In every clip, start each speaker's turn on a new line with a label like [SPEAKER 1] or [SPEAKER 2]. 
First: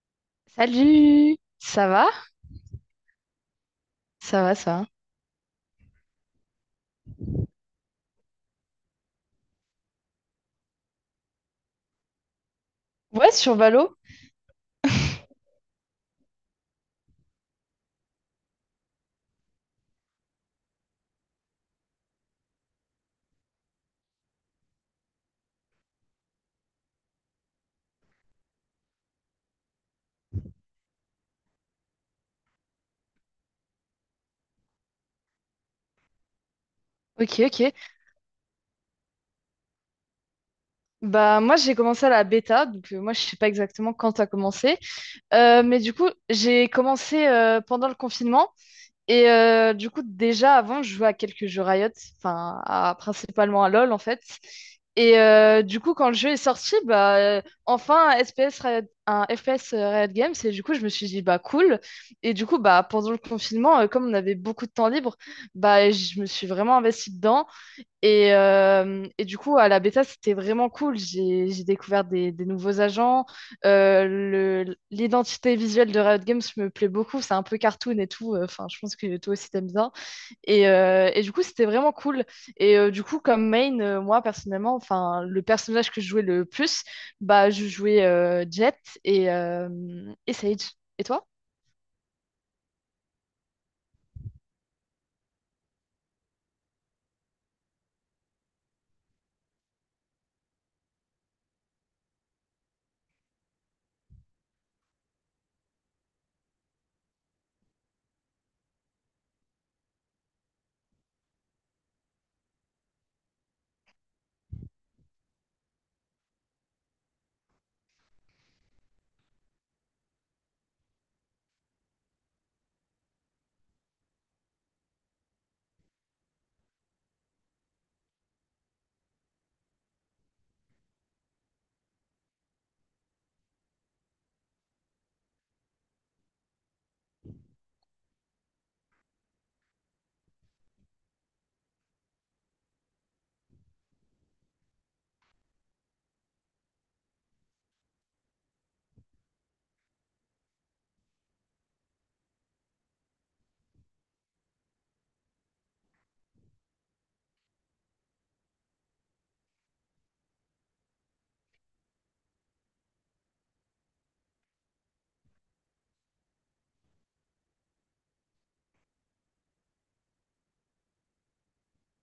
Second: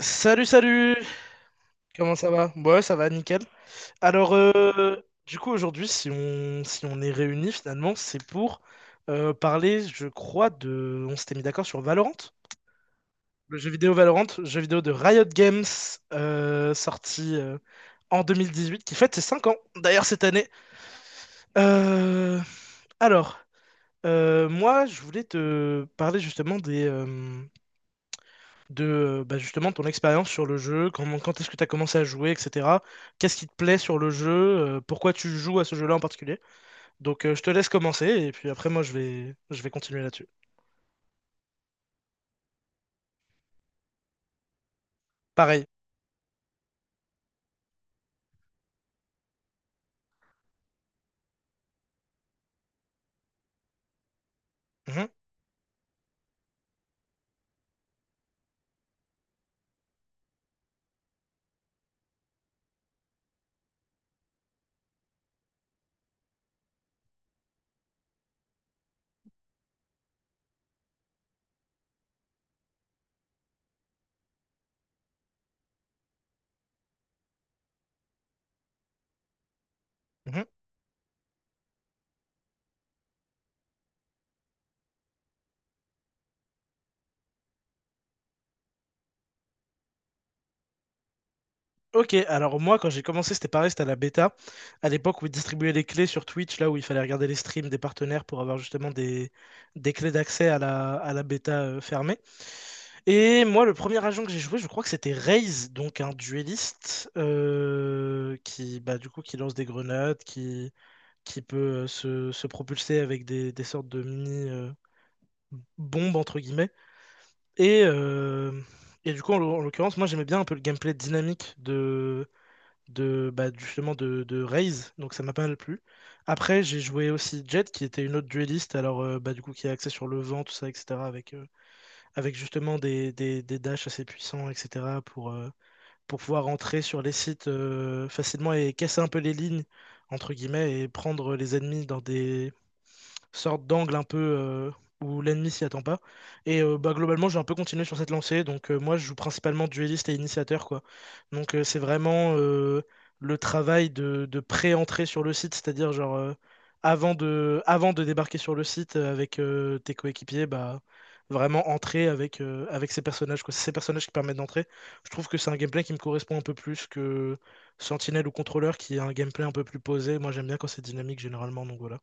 [SPEAKER 1] Salut, salut!
[SPEAKER 2] Salut, ça va?
[SPEAKER 1] Comment ça va? Ouais, ça va, nickel. Alors,
[SPEAKER 2] Ça va, ça va.
[SPEAKER 1] euh, aujourd'hui, si on est réunis, finalement, c'est pour parler, je crois, de... On s'était mis d'accord sur Valorant?
[SPEAKER 2] Ouais, sur
[SPEAKER 1] Le jeu vidéo
[SPEAKER 2] Valo.
[SPEAKER 1] Valorant, jeu vidéo de Riot Games, sorti en 2018, qui fête ses 5 ans, d'ailleurs, cette année. Euh, alors, moi, je voulais te parler justement de justement ton expérience sur le jeu, comment, quand est-ce que tu as commencé à jouer, etc. Qu'est-ce qui te plaît sur le jeu, pourquoi tu joues à ce jeu-là en particulier.
[SPEAKER 2] Ok,
[SPEAKER 1] Je te laisse
[SPEAKER 2] ok.
[SPEAKER 1] commencer et puis après moi je vais continuer là-dessus.
[SPEAKER 2] Bah moi j'ai commencé à la bêta, donc moi je sais pas exactement quand t'as commencé.
[SPEAKER 1] Pareil.
[SPEAKER 2] Mais du coup j'ai commencé pendant le confinement. Et du coup, déjà avant, je jouais à quelques jeux Riot, enfin, principalement à LoL en fait.
[SPEAKER 1] Mhm,
[SPEAKER 2] Et du coup, quand le jeu est sorti, bah, enfin, un FPS Riot Games, et du coup, je me suis dit, bah cool. Et du coup, bah, pendant le confinement, comme on avait beaucoup de temps libre, bah, je me suis vraiment investie dedans. Et du coup, à la bêta, c'était vraiment cool. J'ai découvert des nouveaux agents. L'identité visuelle de Riot Games me plaît beaucoup. C'est un peu cartoon et tout. Enfin, je pense que toi aussi, t'aimes bien.
[SPEAKER 1] mhm.
[SPEAKER 2] Et du coup, c'était vraiment cool. Et du coup, comme main, moi, personnellement, enfin, le personnage que je jouais le plus, bah, je jouais Jett et, euh, et Sage. Et toi?
[SPEAKER 1] Ok, alors moi quand j'ai commencé, c'était pareil, c'était à la bêta, à l'époque où ils distribuaient les clés sur Twitch, là où il fallait regarder les streams des partenaires pour avoir justement des clés d'accès à à la bêta fermée. Et moi, le premier agent que j'ai joué, je crois que c'était Raze, donc un dueliste qui, bah, du coup, qui lance des grenades, qui peut se propulser avec des sortes de mini bombes entre guillemets. Et, euh, et du coup, en l'occurrence, moi j'aimais bien un peu le gameplay dynamique de bah, justement de Raze, donc ça m'a pas mal plu. Après, j'ai joué aussi Jet, qui était une autre dueliste, alors du coup qui est axée sur le vent, tout ça, etc., avec, avec justement des dashs assez puissants, etc., pour pouvoir entrer sur les sites facilement et casser un peu les lignes, entre guillemets, et prendre les ennemis dans des, sorte d'angle un peu où l'ennemi s'y attend pas. Et globalement, j'ai un peu continué sur cette lancée. Donc, moi, je joue principalement dueliste et initiateur, quoi. Donc, c'est vraiment le travail de pré-entrée sur le site, c'est-à-dire, genre, avant de débarquer sur le site avec tes coéquipiers, bah. Vraiment entrer avec, avec ces personnages, quoi. C'est ces personnages qui permettent d'entrer. Je trouve que c'est un gameplay qui me correspond un peu plus que Sentinelle ou Contrôleur, qui est un gameplay un peu plus posé. Moi, j'aime bien quand c'est dynamique, généralement, donc voilà.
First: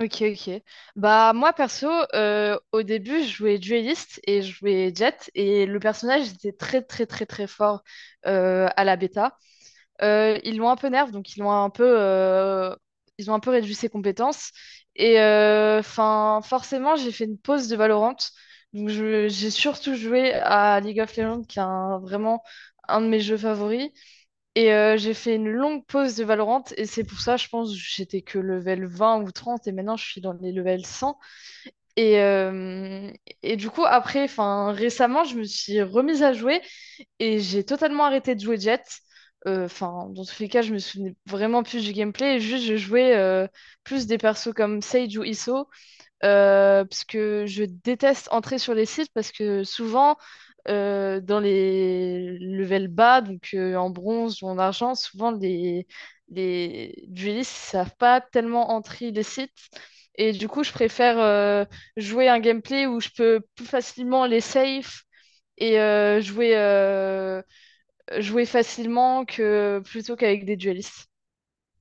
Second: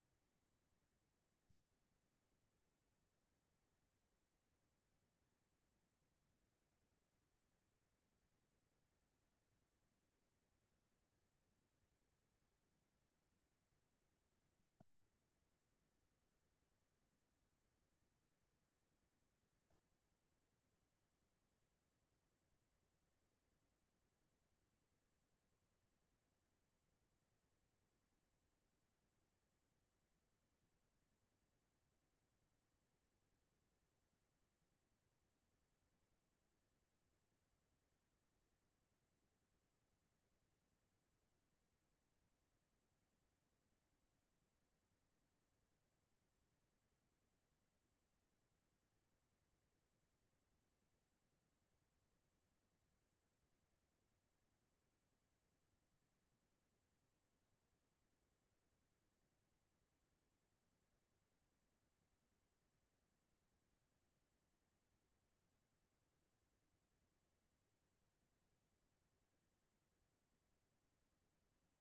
[SPEAKER 2] Ok, ok. Bah, moi, perso, au début, je jouais Duelist et je jouais Jet, et le personnage était très, très, très, très fort à la bêta. Ils l'ont un peu nerf, donc ils l'ont un peu, ils ont un peu réduit ses compétences. Et enfin, forcément, j'ai fait une pause de Valorant. Donc, j'ai surtout joué à League of Legends, qui est vraiment un de mes jeux favoris. Et j'ai fait une longue pause de Valorant et c'est pour ça, je pense, j'étais que level 20 ou 30 et maintenant je suis dans les level 100. Et, euh, et du coup, après, enfin, récemment, je me suis remise à jouer et j'ai totalement arrêté de jouer Jet. Enfin, dans tous les cas, je me souvenais vraiment plus du gameplay. Juste, je jouais plus des persos comme Sage ou Iso parce que je déteste entrer sur les sites parce que souvent, dans les levels bas, donc en bronze ou en argent, souvent les duellistes savent pas tellement entrer les sites. Et du coup, je préfère jouer un gameplay où je peux plus facilement les safe et jouer, jouer facilement que plutôt qu'avec des duellistes.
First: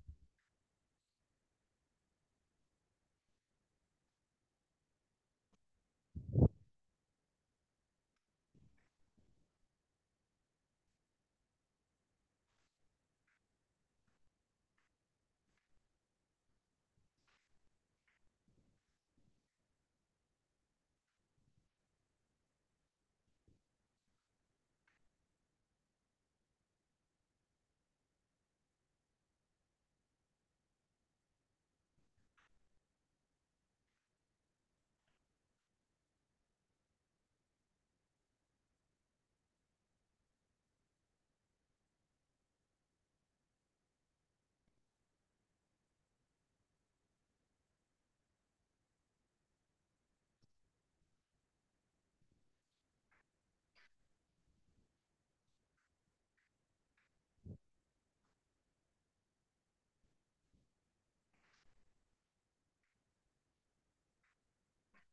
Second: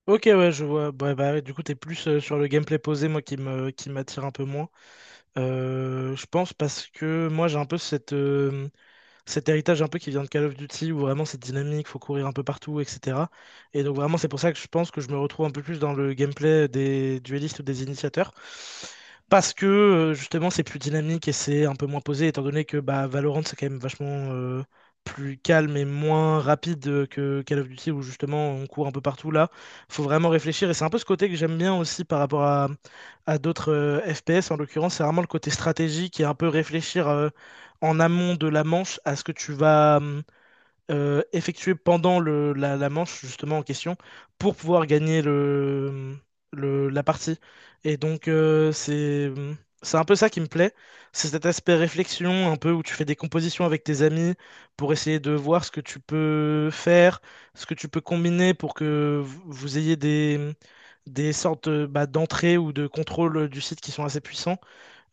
[SPEAKER 1] Ok, ouais, je vois. Bah, bah, ouais, du coup, t'es plus sur le gameplay posé, moi, qui m'attire un peu moins. Je pense parce que moi, j'ai un peu cette, cet héritage un peu qui vient de Call of Duty, où vraiment c'est dynamique, faut courir un peu partout, etc. Et donc vraiment c'est pour ça que je pense que je me retrouve un peu plus dans le gameplay des duellistes ou des initiateurs. Parce que justement c'est plus dynamique et c'est un peu moins posé, étant donné que bah, Valorant c'est quand même vachement euh, plus calme et moins rapide que Call of Duty, où justement on court un peu partout là. Faut vraiment réfléchir et c'est un peu ce côté que j'aime bien aussi par rapport à d'autres FPS. En l'occurrence c'est vraiment le côté stratégique et un peu réfléchir, en amont de la manche à ce que tu vas effectuer pendant la manche justement en question pour pouvoir gagner la partie. Et donc c'est un peu ça qui me plaît, c'est cet aspect réflexion un peu où tu fais des compositions avec tes amis pour essayer de voir ce que tu peux faire, ce que tu peux combiner pour que vous vous ayez des sortes bah, d'entrées ou de contrôle du site qui sont assez puissants.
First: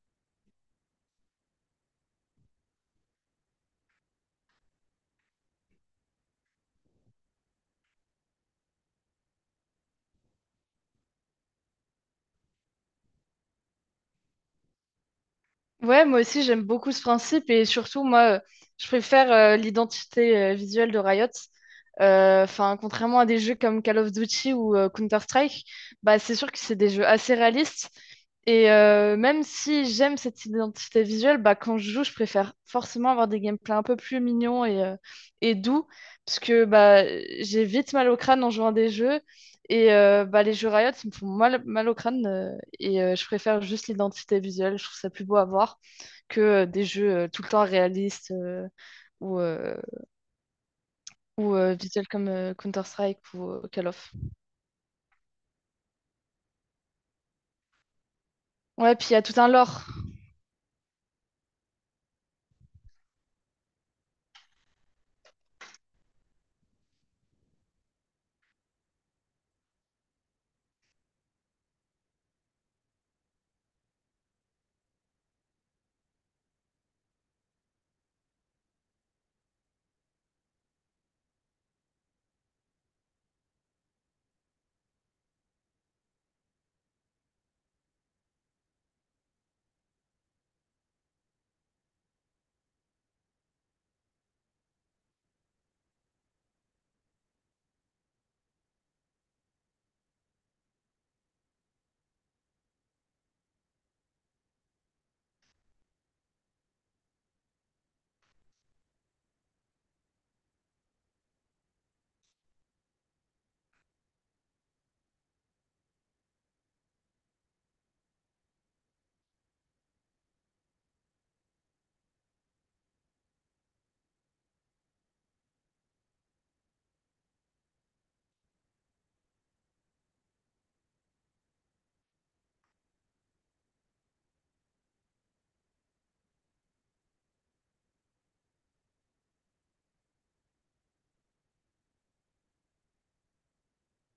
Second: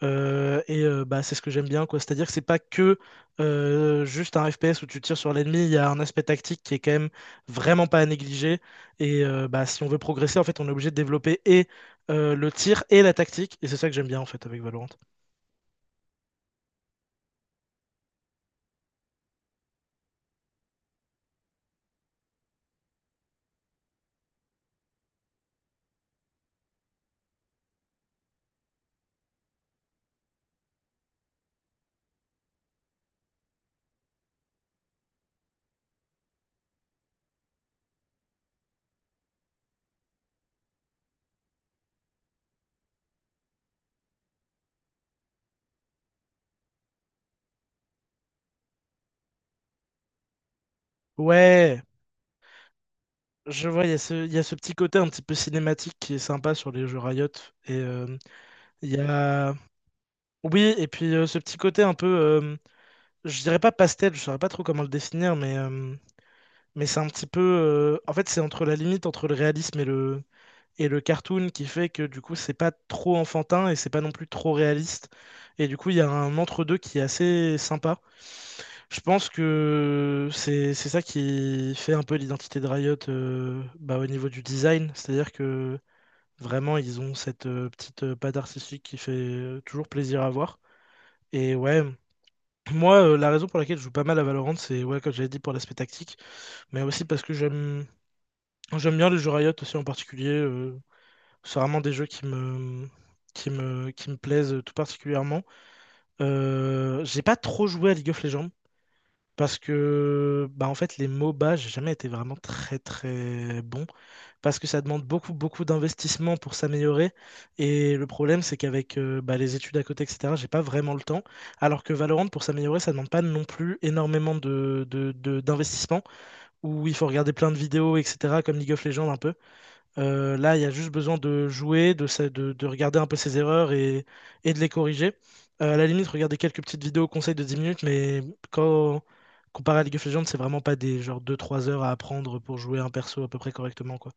[SPEAKER 1] C'est ce que j'aime bien, quoi. C'est-à-dire que c'est pas que juste un FPS où tu tires sur l'ennemi, il y a un aspect tactique qui est quand même vraiment pas à négliger. Et si on veut progresser, en fait, on est obligé de développer et le tir et la tactique. Et c'est ça que j'aime bien, en fait, avec Valorant.
[SPEAKER 2] Ouais, moi aussi j'aime beaucoup ce principe et surtout moi, je préfère l'identité visuelle de Riot. Enfin, contrairement à des jeux comme Call of Duty ou Counter-Strike, bah c'est sûr que c'est des jeux assez réalistes et même si j'aime cette identité visuelle, bah quand je joue je préfère forcément avoir des gameplays un peu plus mignons et doux parce que bah j'ai vite mal au crâne en jouant à des jeux et bah les jeux Riot ils me font mal, mal au crâne et je préfère juste l'identité visuelle, je trouve ça plus beau à voir que des jeux tout le temps réalistes ou, euh, ou
[SPEAKER 1] Ouais!
[SPEAKER 2] visuels comme Counter-Strike ou
[SPEAKER 1] Je vois,
[SPEAKER 2] Call of.
[SPEAKER 1] il y a ce petit côté un petit peu cinématique qui est sympa sur les jeux Riot. Et il
[SPEAKER 2] Ouais,
[SPEAKER 1] y
[SPEAKER 2] puis il y a tout un
[SPEAKER 1] a.
[SPEAKER 2] lore.
[SPEAKER 1] Oui, et puis ce petit côté un peu, je dirais pas pastel, je saurais pas trop comment le définir, mais c'est un petit peu, en fait, c'est entre la limite entre le réalisme et le cartoon qui fait que du coup c'est pas trop enfantin et c'est pas non plus trop réaliste. Et du coup il y a un entre-deux qui est assez sympa. Je pense que c'est ça qui fait un peu l'identité de Riot au niveau du design. C'est-à-dire que vraiment ils ont cette petite patte artistique qui fait toujours plaisir à voir. Et ouais. Moi, la raison pour laquelle je joue pas mal à Valorant, c'est ouais, comme j'avais dit pour l'aspect tactique, mais aussi parce que j'aime bien les jeux Riot aussi en particulier, c'est vraiment des jeux qui me plaisent tout particulièrement. J'ai pas trop joué à League of Legends parce que bah en fait les MOBA, j'ai jamais été vraiment très bon parce que ça demande beaucoup d'investissement pour s'améliorer et le problème c'est qu'avec les études à côté etc. j'ai pas vraiment le temps alors que Valorant pour s'améliorer ça demande pas non plus énormément d'investissement où il faut regarder plein de vidéos etc. comme League of Legends un peu. Là, il y a juste besoin de jouer, de regarder un peu ses erreurs et de les corriger. À la limite, regarder quelques petites vidéos conseils de 10 minutes, mais quand comparé à League of Legends, c'est vraiment pas des genre deux trois heures à apprendre pour jouer un perso à peu près correctement, quoi.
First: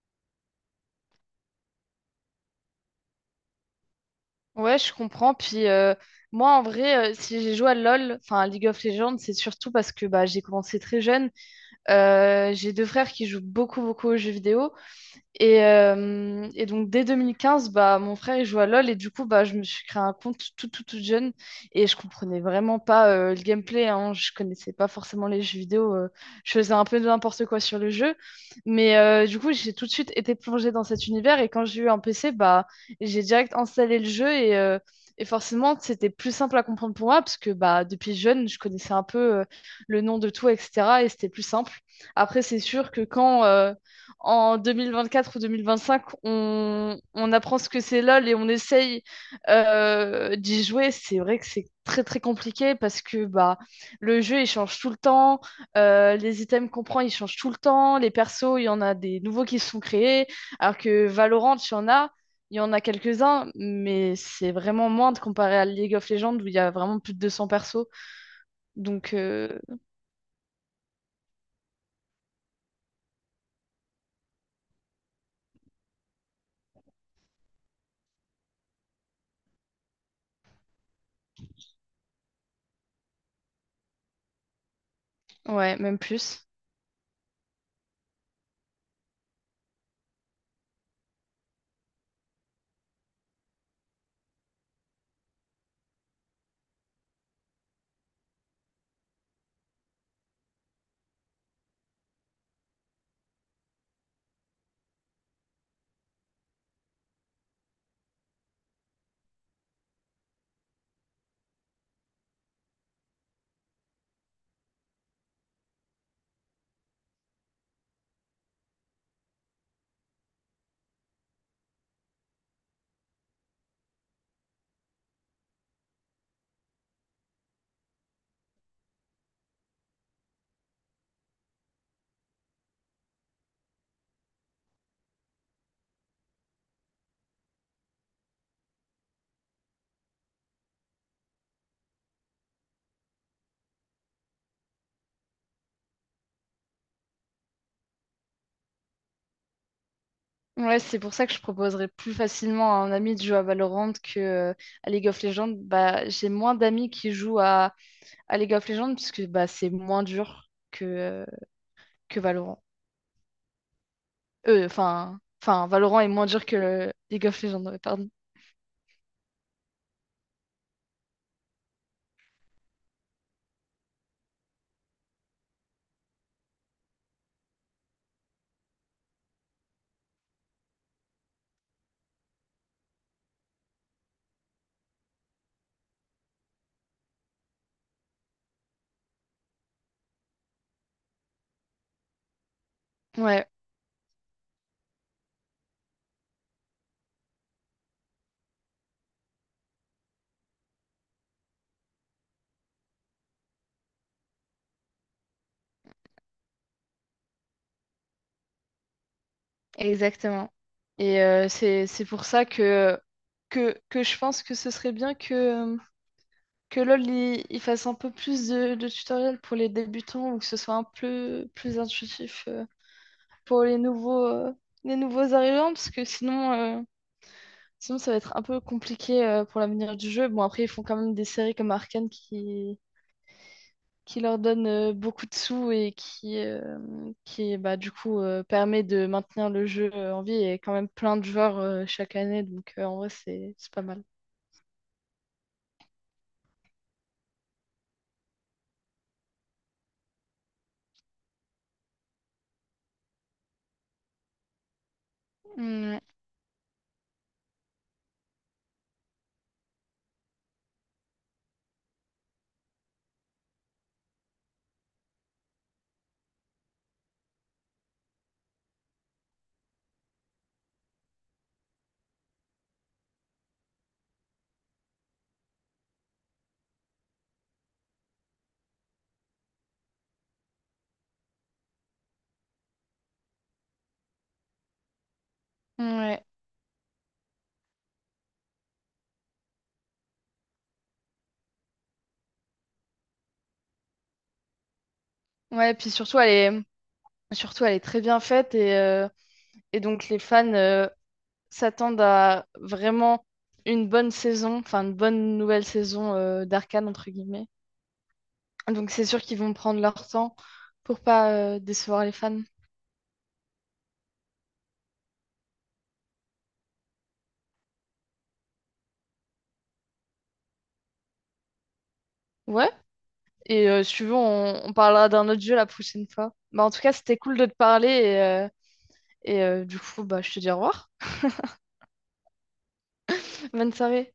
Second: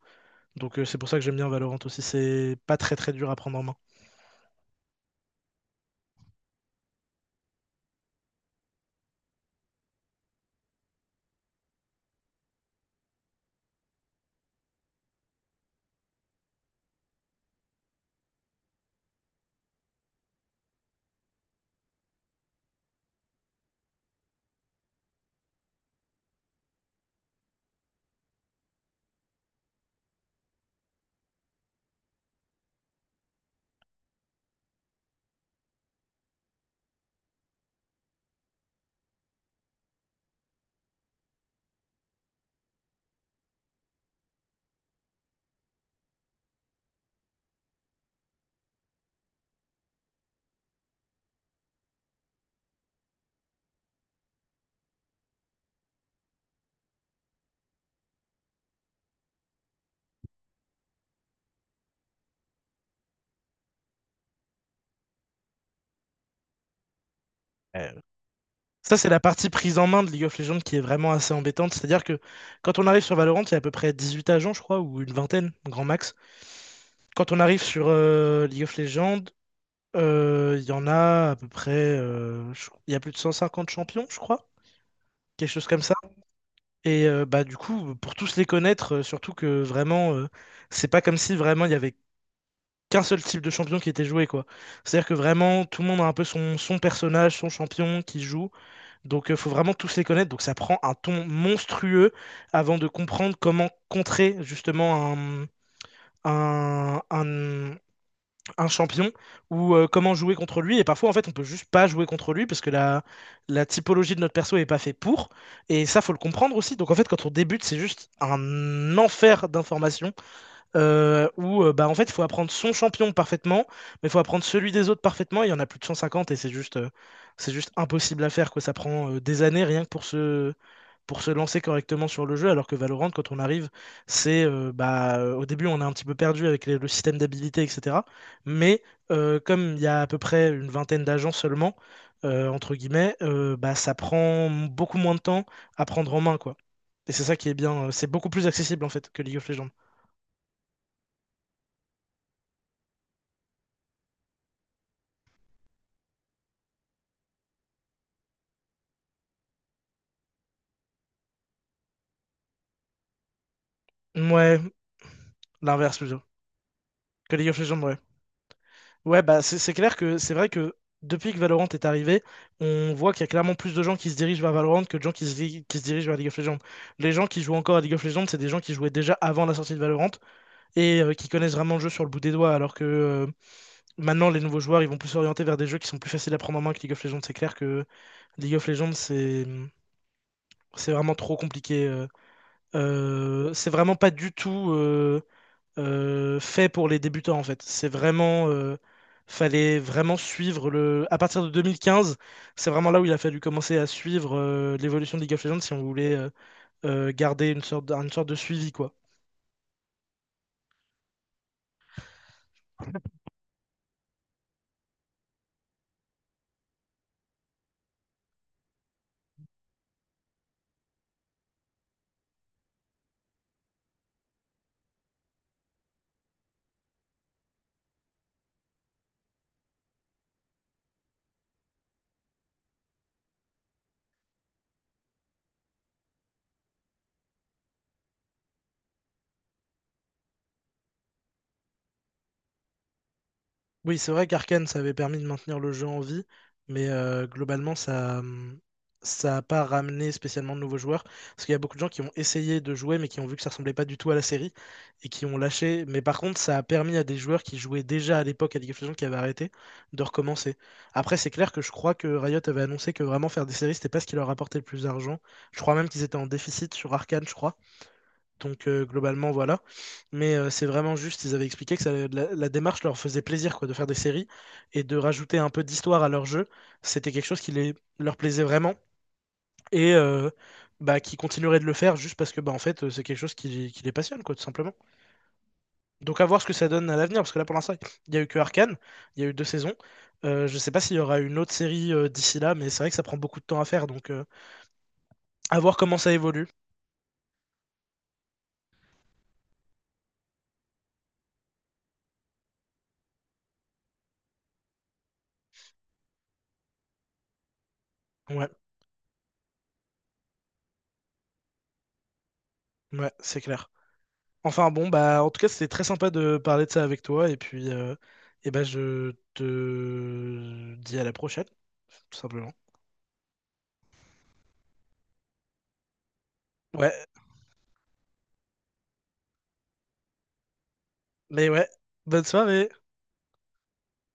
[SPEAKER 1] Donc c'est pour ça que j'aime bien Valorant aussi, c'est pas très dur à prendre en main.
[SPEAKER 2] Ouais, je comprends. Puis moi, en vrai, si j'ai joué à LoL, enfin à League of Legends, c'est surtout parce que bah, j'ai commencé très jeune. J'ai deux frères qui jouent beaucoup, beaucoup aux jeux vidéo. Et donc dès 2015, bah, mon frère il joue à LoL et du coup bah, je me suis créé un compte tout tout tout jeune et je comprenais vraiment pas le gameplay, hein. Je connaissais pas forcément les jeux vidéo, je faisais un peu de n'importe quoi sur le jeu, mais du coup j'ai tout de suite été plongée dans cet univers et quand j'ai eu un PC, bah, j'ai direct installé le jeu et forcément c'était plus simple à comprendre pour moi parce que bah, depuis jeune je connaissais un peu le nom de tout etc et c'était plus simple. Après c'est sûr que quand... en 2024 ou 2025, on apprend ce que c'est LOL et on essaye d'y jouer. C'est vrai que c'est très très compliqué parce que bah, le jeu il change tout le temps, les items qu'on prend ils changent tout le temps, les persos il y en a des nouveaux qui sont créés, alors que Valorant il y en a, il y en a quelques-uns, mais c'est vraiment moins de comparé à League of Legends où il y a vraiment plus de 200 persos.
[SPEAKER 1] Euh, Ça, c'est
[SPEAKER 2] Donc
[SPEAKER 1] la partie prise en main de League of Legends qui est vraiment assez embêtante. C'est-à-dire que quand on arrive sur Valorant, il y a à peu près 18 agents, je crois, ou une vingtaine, grand max. Quand on arrive sur League of Legends, il y en a à peu près, il y a plus de 150 champions, je crois, quelque chose
[SPEAKER 2] ouais,
[SPEAKER 1] comme ça.
[SPEAKER 2] même plus.
[SPEAKER 1] Et du coup, pour tous les connaître, surtout que vraiment, c'est pas comme si vraiment il y avait qu'un seul type de champion qui était joué, quoi. C'est-à-dire que vraiment, tout le monde a un peu son personnage, son champion qui joue. Donc faut vraiment tous les connaître. Donc ça prend un ton monstrueux avant de comprendre comment contrer justement un, un- un champion ou comment jouer contre lui. Et parfois, en fait, on peut juste pas jouer contre lui parce que la typologie de notre perso est pas fait pour. Et ça, faut le comprendre aussi. Donc, en fait, quand on débute, c'est juste un enfer d'informations en fait, il faut apprendre son champion parfaitement, mais il faut apprendre celui des autres parfaitement. Il y en a plus de 150 et c'est juste impossible à faire, quoi. Ça prend des années rien que pour pour se lancer correctement sur le jeu, alors que Valorant, quand on arrive, c'est au début, on est un petit peu perdu avec le système d'habilité, etc. Mais comme il y a à peu près une vingtaine d'agents seulement, entre guillemets, ça prend beaucoup moins de temps à prendre en main, quoi. Et c'est ça qui est bien, c'est beaucoup plus accessible en fait que League of Legends.
[SPEAKER 2] Ouais, c'est pour ça que je proposerais plus facilement à un ami de jouer à Valorant que à League of Legends. Bah, j'ai moins d'amis qui jouent à League of Legends parce que bah, c'est moins dur que Valorant.
[SPEAKER 1] Ouais,
[SPEAKER 2] Enfin,
[SPEAKER 1] l'inverse
[SPEAKER 2] Valorant est
[SPEAKER 1] plutôt.
[SPEAKER 2] moins dur que le League
[SPEAKER 1] Que
[SPEAKER 2] of
[SPEAKER 1] League of
[SPEAKER 2] Legends, ouais,
[SPEAKER 1] Legends, ouais.
[SPEAKER 2] pardon.
[SPEAKER 1] Ouais, bah c'est clair que c'est vrai que depuis que Valorant est arrivé, on voit qu'il y a clairement plus de gens qui se dirigent vers Valorant que de gens qui qui se dirigent vers League of Legends. Les gens qui jouent encore à League of Legends, c'est des gens qui jouaient déjà avant la sortie de Valorant et qui connaissent vraiment le jeu sur le bout des doigts, alors que maintenant les nouveaux joueurs, ils vont plus s'orienter vers des jeux qui sont plus faciles à prendre en main que League of Legends. C'est clair que League of Legends, c'est vraiment trop compliqué,
[SPEAKER 2] Ouais,
[SPEAKER 1] C'est vraiment pas du tout... fait pour les débutants en fait. C'est vraiment, fallait vraiment suivre le. À partir de 2015 c'est vraiment là où il a fallu commencer à suivre l'évolution de League of Legends si on voulait garder une sorte de suivi quoi.
[SPEAKER 2] exactement. Et c'est pour ça que je pense que ce serait bien euh, que LoL il fasse un peu plus de tutoriels pour les débutants ou que ce soit un peu plus intuitif pour les nouveaux arrivants, parce que sinon, euh, sinon ça va être un peu compliqué pour l'avenir du jeu. Bon, après, ils font quand même des séries comme Arcane qui leur donnent beaucoup de sous et qui bah, du coup, permet de maintenir le jeu en vie et quand même plein de joueurs chaque année. Donc, en vrai, c'est pas
[SPEAKER 1] Oui,
[SPEAKER 2] mal.
[SPEAKER 1] c'est vrai qu'Arkane, ça avait permis de maintenir le jeu en vie, mais globalement, ça n'a pas ramené spécialement de nouveaux joueurs. Parce qu'il y a beaucoup de gens qui ont essayé de jouer, mais qui ont vu que ça ressemblait pas du tout à la série, et qui ont lâché.
[SPEAKER 2] Mm.
[SPEAKER 1] Mais par contre, ça a permis à des joueurs qui jouaient déjà à l'époque à League of Legends, qui avaient arrêté, de recommencer. Après, c'est clair que je crois que Riot avait annoncé que vraiment faire des séries, c'était pas ce qui leur rapportait le plus d'argent. Je crois même qu'ils étaient en déficit sur Arcane, je crois. Donc globalement, voilà. Mais c'est vraiment juste, ils avaient expliqué que la démarche leur faisait plaisir quoi, de faire des séries et de rajouter un peu d'histoire à leur jeu. C'était quelque chose qui leur plaisait vraiment et qui continuerait de le faire juste parce que c'est quelque chose qui les passionne, quoi, tout simplement.
[SPEAKER 2] Ouais,
[SPEAKER 1] Donc à
[SPEAKER 2] ouais.
[SPEAKER 1] voir ce que ça donne à l'avenir, parce que là pour l'instant, il n'y a eu que Arcane, il y a eu 2 saisons. Je sais pas s'il y aura une autre série d'ici là, mais c'est vrai que ça prend beaucoup de temps à faire, donc à
[SPEAKER 2] Ouais,
[SPEAKER 1] voir
[SPEAKER 2] puis
[SPEAKER 1] comment ça évolue.
[SPEAKER 2] est, surtout, elle est très bien faite et donc les fans, s'attendent à vraiment une bonne saison, enfin une bonne nouvelle saison d'Arcane, entre guillemets.
[SPEAKER 1] Ouais,
[SPEAKER 2] Donc c'est sûr qu'ils vont prendre leur temps pour pas décevoir les fans.
[SPEAKER 1] ouais, c'est clair. Enfin bon, bah en tout cas c'était très sympa de parler de ça avec toi et puis eh ben je te dis à la prochaine, tout simplement.
[SPEAKER 2] Ouais, et si tu veux, on parlera d'un autre jeu la prochaine fois. Bah, en tout cas,
[SPEAKER 1] Ouais,
[SPEAKER 2] c'était cool de te parler et, du coup, bah, je te dis au revoir.
[SPEAKER 1] mais ouais, bonne soirée.
[SPEAKER 2] Bonne soirée.